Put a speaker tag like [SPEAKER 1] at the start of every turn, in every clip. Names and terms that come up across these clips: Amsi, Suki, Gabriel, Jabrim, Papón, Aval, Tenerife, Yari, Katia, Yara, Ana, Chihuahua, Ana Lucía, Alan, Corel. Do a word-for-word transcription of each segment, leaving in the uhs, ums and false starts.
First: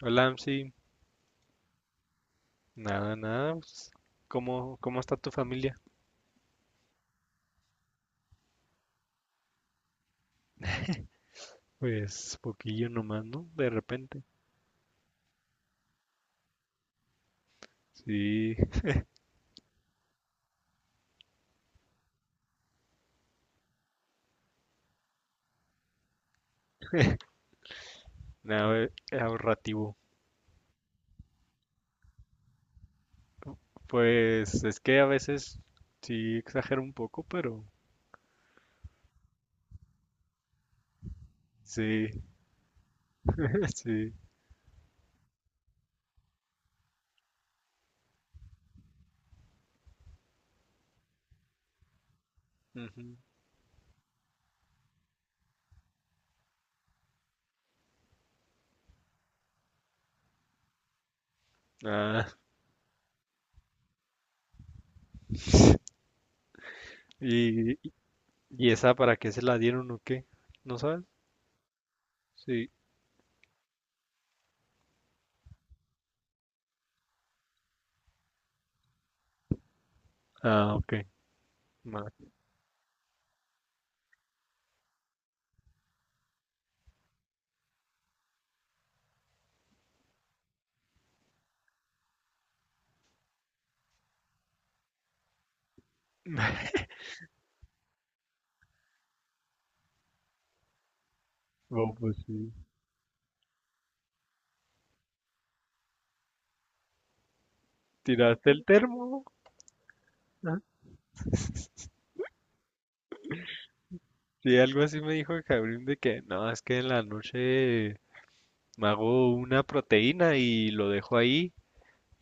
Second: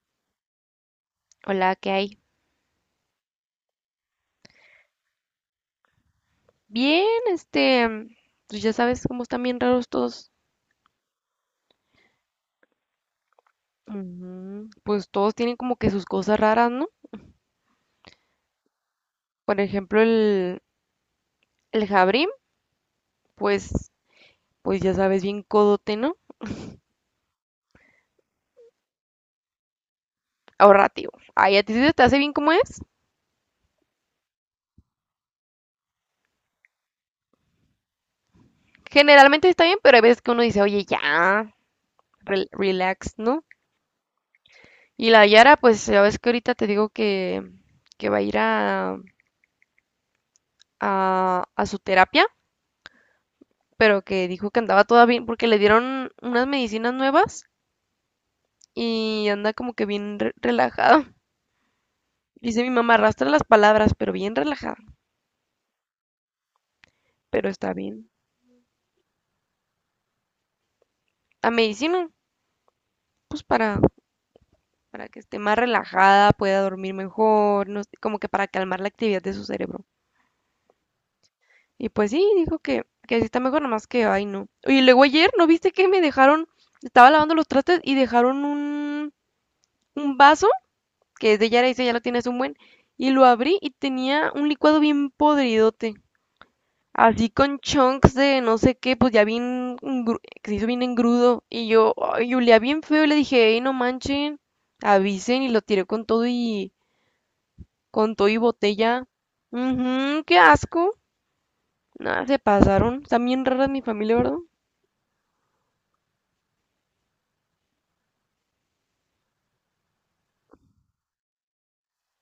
[SPEAKER 1] Hola, Amsi.
[SPEAKER 2] Hola, ¿qué hay?
[SPEAKER 1] Nada, nada, pues, ¿cómo, cómo está tu familia?
[SPEAKER 2] Bien, este, mm, pues ya sabes cómo están bien raros todos.
[SPEAKER 1] Pues poquillo nomás, ¿no? De repente.
[SPEAKER 2] Ujú. Pues todos tienen como que sus cosas raras, ¿no?
[SPEAKER 1] Sí,
[SPEAKER 2] Por ejemplo, el, el Jabrim, pues, pues ya sabes, bien codote, ¿no?
[SPEAKER 1] nada, eh, ahorrativo.
[SPEAKER 2] Ahorrativo. Ay, a ti sí se te hace bien como es.
[SPEAKER 1] Pues es que a veces sí exagero un poco, pero
[SPEAKER 2] Generalmente está bien, pero hay veces que uno dice, oye, ya,
[SPEAKER 1] sí,
[SPEAKER 2] rel- relax, ¿no?
[SPEAKER 1] sí.
[SPEAKER 2] Y la Yara, pues ya ves que ahorita te digo que, que va a ir a, a, a su terapia,
[SPEAKER 1] Ujú.
[SPEAKER 2] pero que dijo que andaba toda bien porque le dieron unas medicinas nuevas y anda como que bien re- relajada.
[SPEAKER 1] Ah,
[SPEAKER 2] Dice mi mamá, arrastra las palabras, pero bien relajada, pero está
[SPEAKER 1] y,
[SPEAKER 2] bien.
[SPEAKER 1] y- ¿esa para qué se la dieron o qué? ¿No sabes?
[SPEAKER 2] A medicina,
[SPEAKER 1] Sí.
[SPEAKER 2] pues para, para que esté más relajada, pueda dormir mejor, no sé, como que para calmar la actividad de su cerebro.
[SPEAKER 1] Ah, ok.
[SPEAKER 2] Y
[SPEAKER 1] Ma-
[SPEAKER 2] pues sí, dijo que, que sí está mejor, nomás que, ay, no. Oye, luego ayer, ¿no viste que me dejaron, estaba lavando los trastes y dejaron un, un vaso, que es de Yara, dice, ya lo tienes un buen, y lo abrí y tenía un licuado bien podridote. Así con chunks de no sé qué, pues ya bien, engru- que se hizo bien engrudo. Y
[SPEAKER 1] No,
[SPEAKER 2] yo,
[SPEAKER 1] pues
[SPEAKER 2] ay,
[SPEAKER 1] sí.
[SPEAKER 2] olía bien feo y le dije, hey, no manchen, avisen y lo tiré con todo y con todo y
[SPEAKER 1] ¿Tiraste el
[SPEAKER 2] botella.
[SPEAKER 1] termo?
[SPEAKER 2] Ujú, qué
[SPEAKER 1] Ah,
[SPEAKER 2] asco. Nada, se pasaron. Están bien raras mi familia, ¿verdad?
[SPEAKER 1] sí, algo así me dijo Gabriel de que no, es que en la noche me hago una proteína y lo dejo ahí,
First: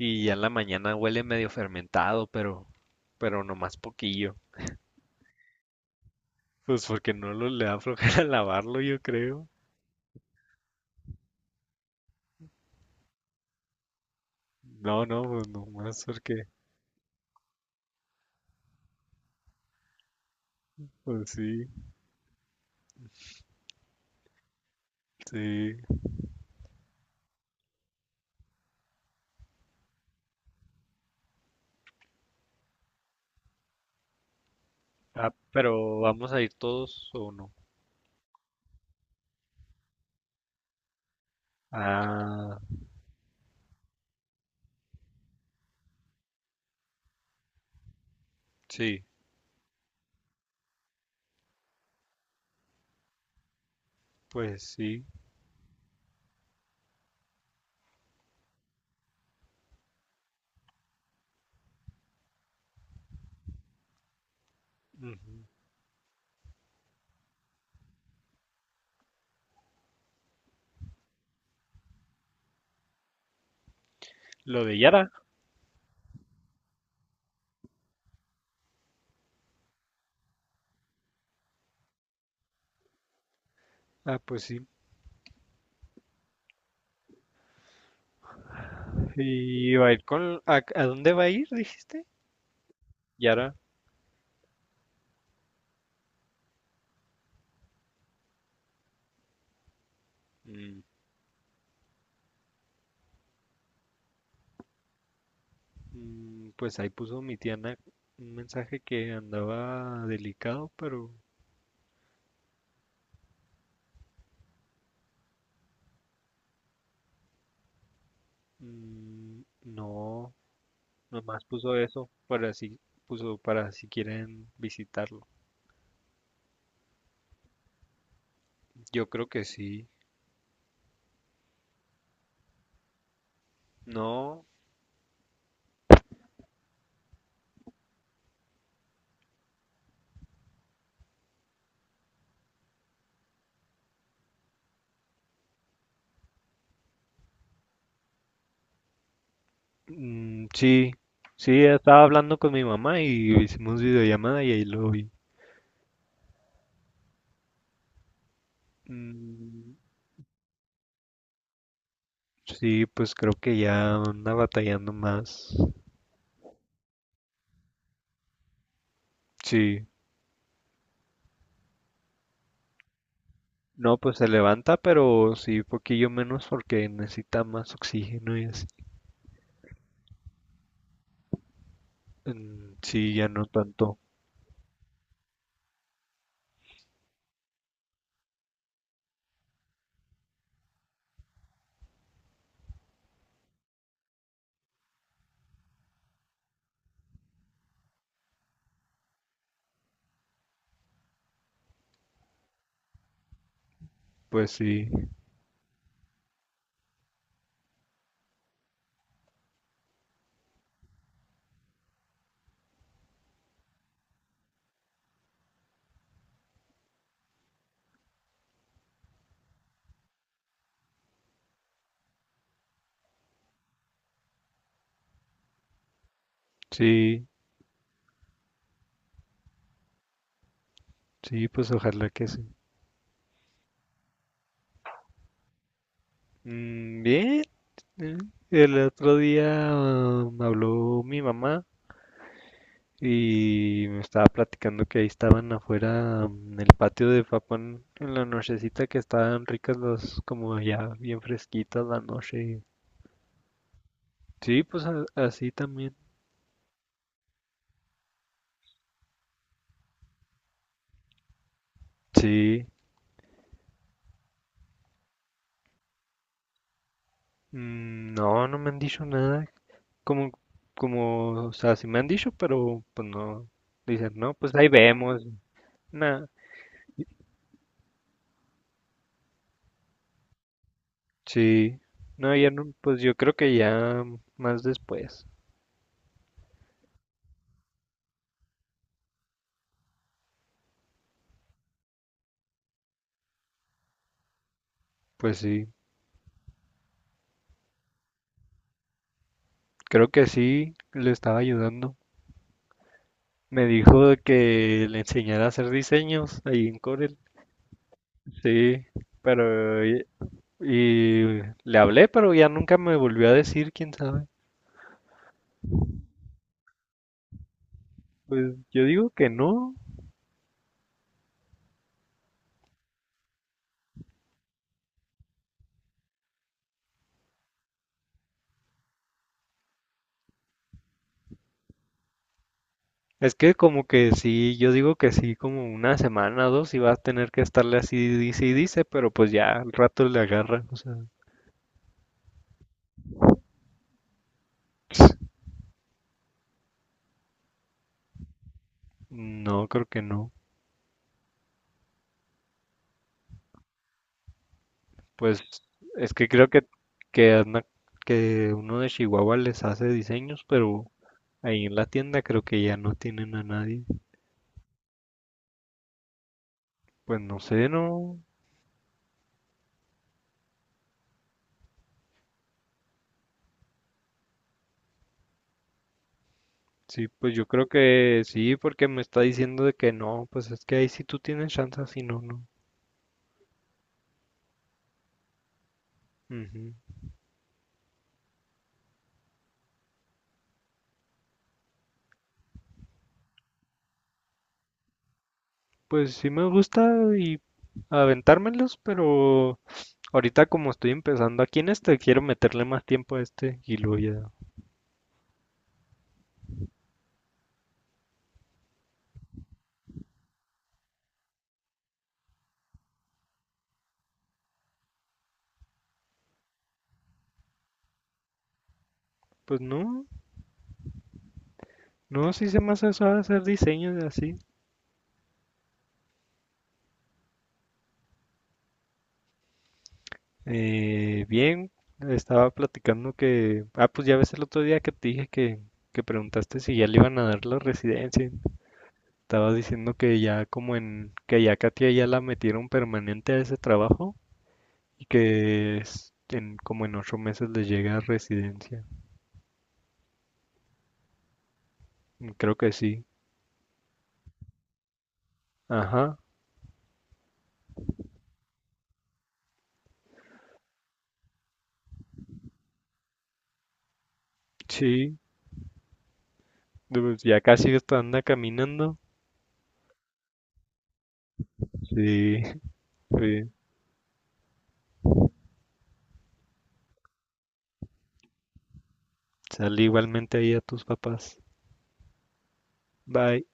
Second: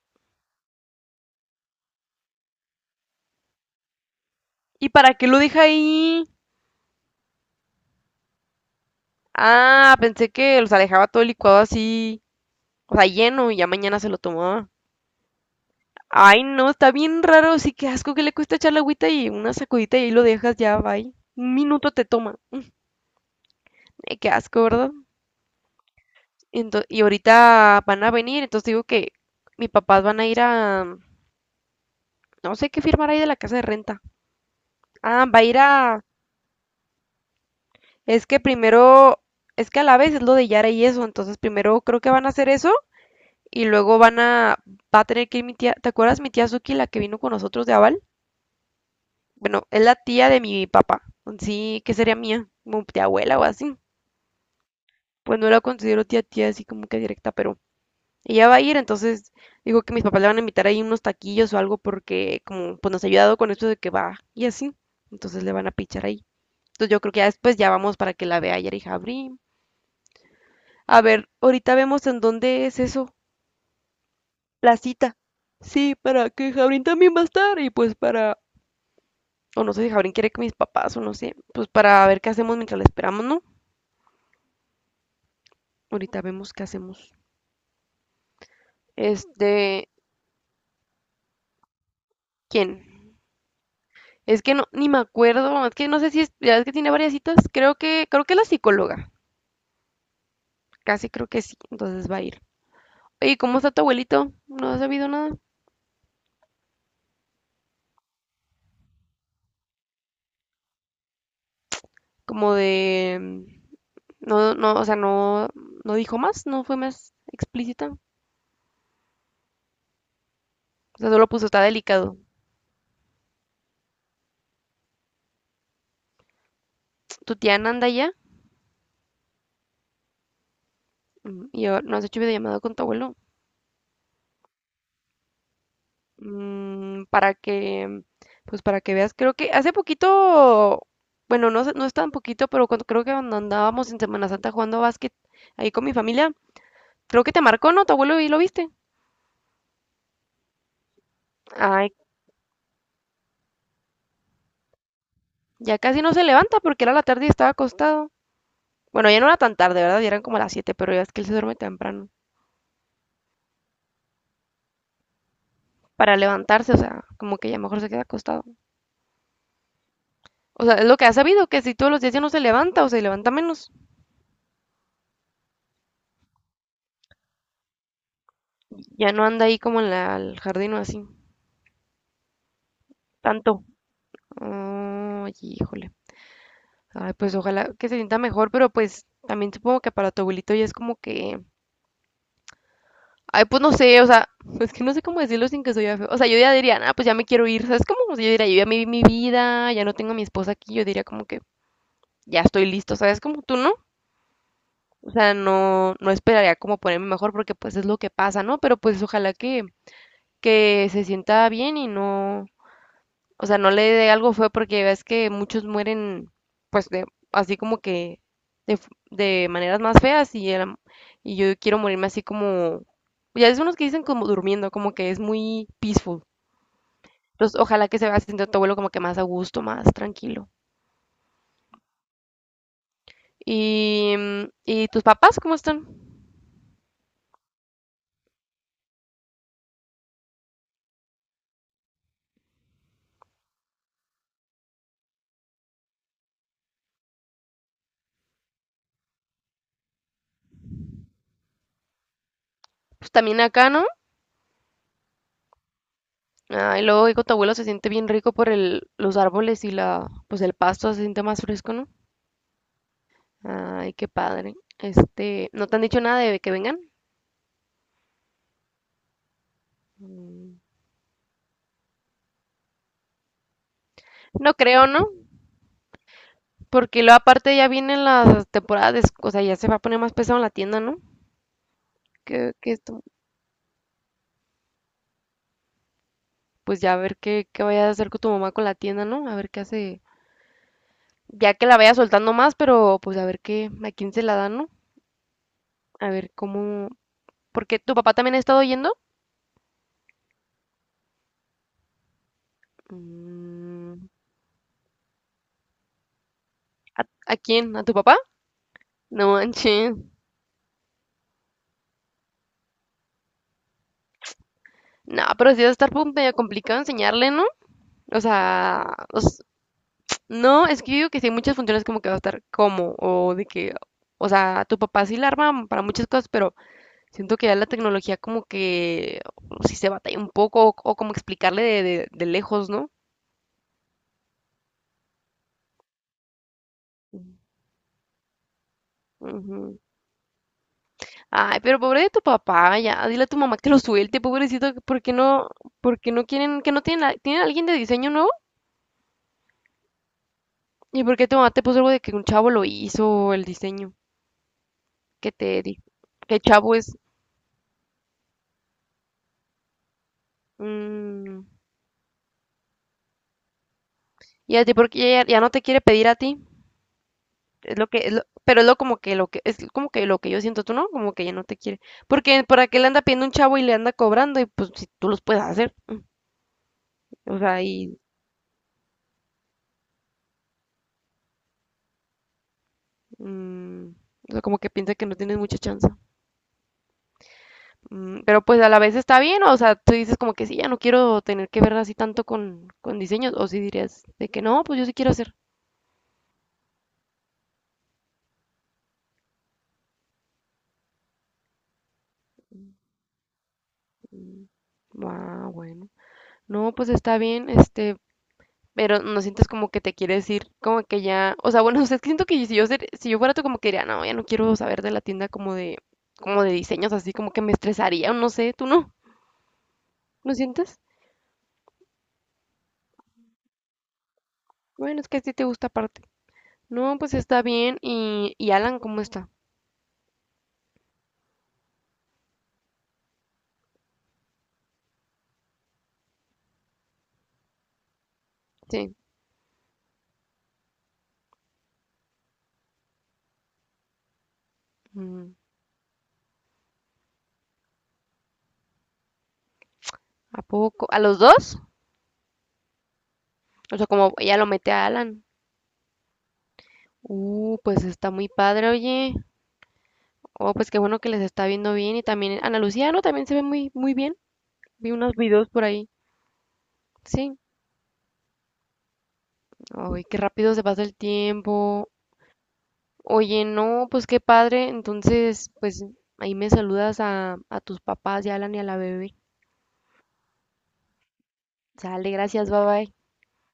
[SPEAKER 1] y ya en la mañana huele medio fermentado, pero, pero nomás poquillo.
[SPEAKER 2] ¿Y para qué lo deja ahí?
[SPEAKER 1] Pues porque no lo, le da flojera lavarlo, yo creo.
[SPEAKER 2] Ah, pensé que los alejaba todo el licuado así, o sea, lleno y ya mañana se lo tomaba.
[SPEAKER 1] No, no, pues nomás porque,
[SPEAKER 2] Ay, no, está bien raro, sí, qué asco que le cuesta echar la agüita y una sacudita y ahí lo dejas ya, bye.
[SPEAKER 1] pues
[SPEAKER 2] Un
[SPEAKER 1] sí,
[SPEAKER 2] minuto te toma. Eh, qué asco, ¿verdad?
[SPEAKER 1] sí.
[SPEAKER 2] Ento- y ahorita van a venir, entonces digo que mis papás van a ir a, mm, no sé qué firmar ahí de la casa de renta. Ah,
[SPEAKER 1] Ah,
[SPEAKER 2] va a ir a,
[SPEAKER 1] ¿pero vamos a ir todos o no?
[SPEAKER 2] es que primero, es que a la vez es lo de Yara y eso, entonces primero creo que van a hacer
[SPEAKER 1] Ah,
[SPEAKER 2] eso y luego van a, va a tener que ir mi tía, ¿te acuerdas mi tía Suki, la que vino con nosotros de Aval?
[SPEAKER 1] sí,
[SPEAKER 2] Bueno, es la tía de mi papá, sí, que sería mía, como tía abuela o así.
[SPEAKER 1] pues sí.
[SPEAKER 2] Pues no la considero tía tía así como que directa, pero ella va a ir, entonces digo que mis papás le van a invitar ahí unos taquillos o algo porque como pues nos ha ayudado con esto de que va y así, entonces
[SPEAKER 1] Ujú.
[SPEAKER 2] le van a pichar ahí. Entonces yo creo que ya después ya vamos para que la vea Yari Jabrín. A ver, ahorita vemos en dónde es eso,
[SPEAKER 1] Lo
[SPEAKER 2] la
[SPEAKER 1] de Yara.
[SPEAKER 2] cita. Sí, para que Jabrín también va a estar y pues para, o no sé si Jabrín quiere que mis papás o no sé, pues para ver qué hacemos mientras la esperamos, ¿no?
[SPEAKER 1] Ah, pues sí.
[SPEAKER 2] Ahorita vemos qué hacemos.
[SPEAKER 1] ¿Y va
[SPEAKER 2] Este,
[SPEAKER 1] a ir con... ¿a, a dónde va a ir, dijiste?
[SPEAKER 2] ¿quién?
[SPEAKER 1] Yara.
[SPEAKER 2] Es que no, ni me acuerdo, es que no sé si es, ya es que tiene varias citas, creo que, creo que es la psicóloga,
[SPEAKER 1] Mm,
[SPEAKER 2] casi creo que sí, entonces va a ir. Oye, ¿cómo está tu abuelito? ¿No has sabido nada?
[SPEAKER 1] Mm, Pues ahí puso mi tía Ana un mensaje que andaba delicado, pero
[SPEAKER 2] Como de, mm, no, no, o sea, no, no dijo más, no fue más explícita, o
[SPEAKER 1] mm, no,
[SPEAKER 2] sea, solo
[SPEAKER 1] nomás
[SPEAKER 2] puso, está
[SPEAKER 1] puso eso
[SPEAKER 2] delicado.
[SPEAKER 1] para si, puso para si quieren visitarlo.
[SPEAKER 2] ¿Tu tía Nanda ya?
[SPEAKER 1] Yo creo que sí.
[SPEAKER 2] Mm. Y yo, ¿no has hecho videollamada con tu abuelo?
[SPEAKER 1] No,
[SPEAKER 2] Mm, para que, pues para que veas, creo que hace poquito, bueno, no, sé- no es tan poquito, pero cuando, creo que cuando andábamos en Semana Santa jugando básquet ahí con mi familia, creo que te marcó, ¿no? Tu abuelo y lo viste.
[SPEAKER 1] mm, sí, sí,
[SPEAKER 2] Ay,
[SPEAKER 1] estaba hablando con mi mamá y hicimos videollamada y ahí lo vi.
[SPEAKER 2] ya casi no se levanta porque era la tarde y estaba acostado. Bueno, ya no era tan
[SPEAKER 1] Mm,
[SPEAKER 2] tarde, ¿verdad? Ya eran como las siete pero ya es que él se duerme temprano.
[SPEAKER 1] sí, pues creo que ya anda batallando más.
[SPEAKER 2] Para levantarse, o sea, como que ya mejor se queda acostado.
[SPEAKER 1] Sí.
[SPEAKER 2] O sea, es lo que ha sabido, que si todos los días ya no se levanta o se levanta menos,
[SPEAKER 1] No, pues se levanta, pero sí, poquillo menos porque necesita más oxígeno y así.
[SPEAKER 2] ya no anda ahí como en la- el jardín o así,
[SPEAKER 1] Mm. Sí, ya no
[SPEAKER 2] tanto.
[SPEAKER 1] tanto.
[SPEAKER 2] Ay, híjole. Ay, pues ojalá que se sienta mejor, pero pues también supongo que para tu abuelito ya es como que. Ay, pues no sé, o sea, es que no sé cómo decirlo sin que soy feo. O sea, yo ya diría, ah, pues ya me quiero ir, ¿sabes? Como, o sea, yo diría, yo ya me vi mi vida, ya no tengo a mi esposa aquí, yo diría como que ya estoy listo, ¿sabes? Como tú, ¿no?
[SPEAKER 1] Pues sí,
[SPEAKER 2] O sea, no, no esperaría como ponerme mejor porque pues es lo que pasa, ¿no? Pero pues ojalá que, que se sienta bien y no, o sea, no le dé algo feo porque ves que muchos mueren, pues, de, así como que de, f- de maneras más feas y, el- y yo quiero morirme así como, ya es unos que dicen como durmiendo, como que es muy peaceful.
[SPEAKER 1] sí,
[SPEAKER 2] Entonces, ojalá que se vaya haciendo tu abuelo como que más a gusto, más tranquilo.
[SPEAKER 1] sí, pues ojalá que sí.
[SPEAKER 2] Y, mm, ¿y tus papás cómo están?
[SPEAKER 1] Mm, bien, eh, el otro día, ah, me habló mi mamá y me estaba platicando que ahí estaban afuera, mm, en el patio de Papón en la nochecita, que estaban ricas las, como ya bien fresquitas la noche.
[SPEAKER 2] Pues también acá, ¿no?
[SPEAKER 1] Sí, pues a- así también.
[SPEAKER 2] Ah, y luego digo, tu abuelo se siente bien rico por el, los árboles y la, pues el pasto se siente más fresco, ¿no?
[SPEAKER 1] Sí.
[SPEAKER 2] Ay, qué padre. Este, ¿no te han dicho nada de que vengan?
[SPEAKER 1] Mm, no, no me han dicho nada. Como,
[SPEAKER 2] Mm.
[SPEAKER 1] como, o sea, sí me han dicho, pero pues no, dicen, no, pues
[SPEAKER 2] No
[SPEAKER 1] ahí
[SPEAKER 2] creo, ¿no?
[SPEAKER 1] vemos, nada,
[SPEAKER 2] Porque luego aparte ya vienen las temporadas, de esc- o sea, ya se va a poner más pesado en la tienda, ¿no?
[SPEAKER 1] sí, no, ya
[SPEAKER 2] Que,
[SPEAKER 1] no,
[SPEAKER 2] que
[SPEAKER 1] pues
[SPEAKER 2] esto-
[SPEAKER 1] yo creo que ya más después,
[SPEAKER 2] pues ya a ver qué, qué vaya a hacer con tu mamá con la tienda, ¿no? A ver qué hace, ya que la vaya soltando más, pero pues a ver qué, a quién se la dan, ¿no?
[SPEAKER 1] pues sí,
[SPEAKER 2] A ver cómo, porque tu papá también ha estado yendo.
[SPEAKER 1] creo que sí, le estaba ayudando. Me dijo
[SPEAKER 2] Mm.
[SPEAKER 1] de que le enseñara a hacer diseños ahí en Corel,
[SPEAKER 2] ¿A quién? ¿A tu papá?
[SPEAKER 1] sí,
[SPEAKER 2] No
[SPEAKER 1] pero,
[SPEAKER 2] manches.
[SPEAKER 1] y, y le hablé, pero ya nunca me volvió a decir, quién sabe,
[SPEAKER 2] No, pero sí va a estar pu- medio complicado enseñarle, ¿no? O
[SPEAKER 1] pues yo
[SPEAKER 2] sea,
[SPEAKER 1] digo que
[SPEAKER 2] os-
[SPEAKER 1] no.
[SPEAKER 2] no, es que yo digo que sí muchas funciones como que va a estar como, o de que, o sea, tu papá sí la arma para muchas cosas, pero siento que ya la tecnología como que sí se batalla un poco, o, o como explicarle de, de- de lejos, ¿no?
[SPEAKER 1] Es que como que sí, yo digo que sí, como una semana o dos y vas a tener que estarle así, dice y dice, pero pues ya al
[SPEAKER 2] Ujú.
[SPEAKER 1] rato le agarra, o sea,
[SPEAKER 2] Ay, pero pobre de tu papá, ya, dile a tu mamá que lo suelte, pobrecito, ¿por qué no, por qué no quieren, que no tienen, a- tienen a alguien de diseño nuevo?
[SPEAKER 1] no, creo que no.
[SPEAKER 2] ¿Y por qué tu mamá te puso algo de que un chavo lo hizo el diseño? ¿Qué
[SPEAKER 1] Pues
[SPEAKER 2] te di?
[SPEAKER 1] es que
[SPEAKER 2] ¿Qué
[SPEAKER 1] creo que,
[SPEAKER 2] chavo es?
[SPEAKER 1] que, anda- que uno de Chihuahua les hace diseños, pero
[SPEAKER 2] Mm.
[SPEAKER 1] ahí en la tienda creo que ya no tienen a nadie.
[SPEAKER 2] ¿Y a ti por qué ya, ya no te quiere pedir a ti?
[SPEAKER 1] Pues no sé,
[SPEAKER 2] Es lo que, es
[SPEAKER 1] no.
[SPEAKER 2] lo- pero es lo como que lo que, es como que lo que yo siento, tú no, como que ella no te quiere. Porque por qué le anda pidiendo un chavo y le anda cobrando, y pues si tú los puedes hacer.
[SPEAKER 1] Sí, pues
[SPEAKER 2] O
[SPEAKER 1] yo
[SPEAKER 2] sea,
[SPEAKER 1] creo
[SPEAKER 2] y
[SPEAKER 1] que sí, porque me está diciendo de que no, pues es que ahí sí tú tienes chance, si no, no.
[SPEAKER 2] mm, o sea, como que piensa que no tienes mucha chance.
[SPEAKER 1] Ujú.
[SPEAKER 2] Mm, pero pues a la vez está bien, o sea, tú dices como que sí, ya no quiero tener que ver así tanto con, con diseños, o si dirías de que no, pues yo sí quiero hacer.
[SPEAKER 1] Pues sí me gusta y aventármelos, pero ahorita como estoy empezando aquí en este, quiero meterle más tiempo a este y luego ya.
[SPEAKER 2] Mm. Ah, bueno. No, pues está bien, este, pero no sientes como que te quiere decir, como que ya, o sea, bueno, no sé, es que siento que si yo, ser- si yo fuera tú, como que diría, no, ya no quiero saber de la tienda como de, como de diseños, así como que me estresaría, o no sé, tú no,
[SPEAKER 1] Pues no,
[SPEAKER 2] ¿no sientes?
[SPEAKER 1] no, sí se me hace suave hacer diseños así.
[SPEAKER 2] Bueno, es que a ti te gusta aparte. No, pues está bien, y, y Alan, ¿cómo está?
[SPEAKER 1] Eh, bien, estaba platicando que, ah, pues ya ves el otro día que te dije que, que preguntaste si ya le iban a dar la residencia.
[SPEAKER 2] Sí,
[SPEAKER 1] Estaba diciendo que ya como en, que ya Katia ya la metieron permanente a ese trabajo y
[SPEAKER 2] mm,
[SPEAKER 1] que es- en, como en ocho meses le llega a residencia.
[SPEAKER 2] ¿a poco? ¿A los dos?
[SPEAKER 1] Creo que sí.
[SPEAKER 2] O sea, como ella lo mete a Alan.
[SPEAKER 1] Ajá.
[SPEAKER 2] Uh, pues está muy padre, oye. Oh, pues qué bueno que les está viendo bien, y también Ana Lucía, ¿no? También se ve muy, muy bien. Vi unos
[SPEAKER 1] Sí.
[SPEAKER 2] videos por ahí.
[SPEAKER 1] Pues
[SPEAKER 2] Sí.
[SPEAKER 1] ya casi hasta anda caminando.
[SPEAKER 2] Ay, qué rápido se pasa el tiempo.
[SPEAKER 1] Sí. Sí.
[SPEAKER 2] Oye, no, pues qué padre. Entonces, pues ahí me saludas a, a tus papás y a Alan y a la bebé.
[SPEAKER 1] Sale, igualmente ahí a tus papás.
[SPEAKER 2] Sale, gracias, bye bye.
[SPEAKER 1] Bye.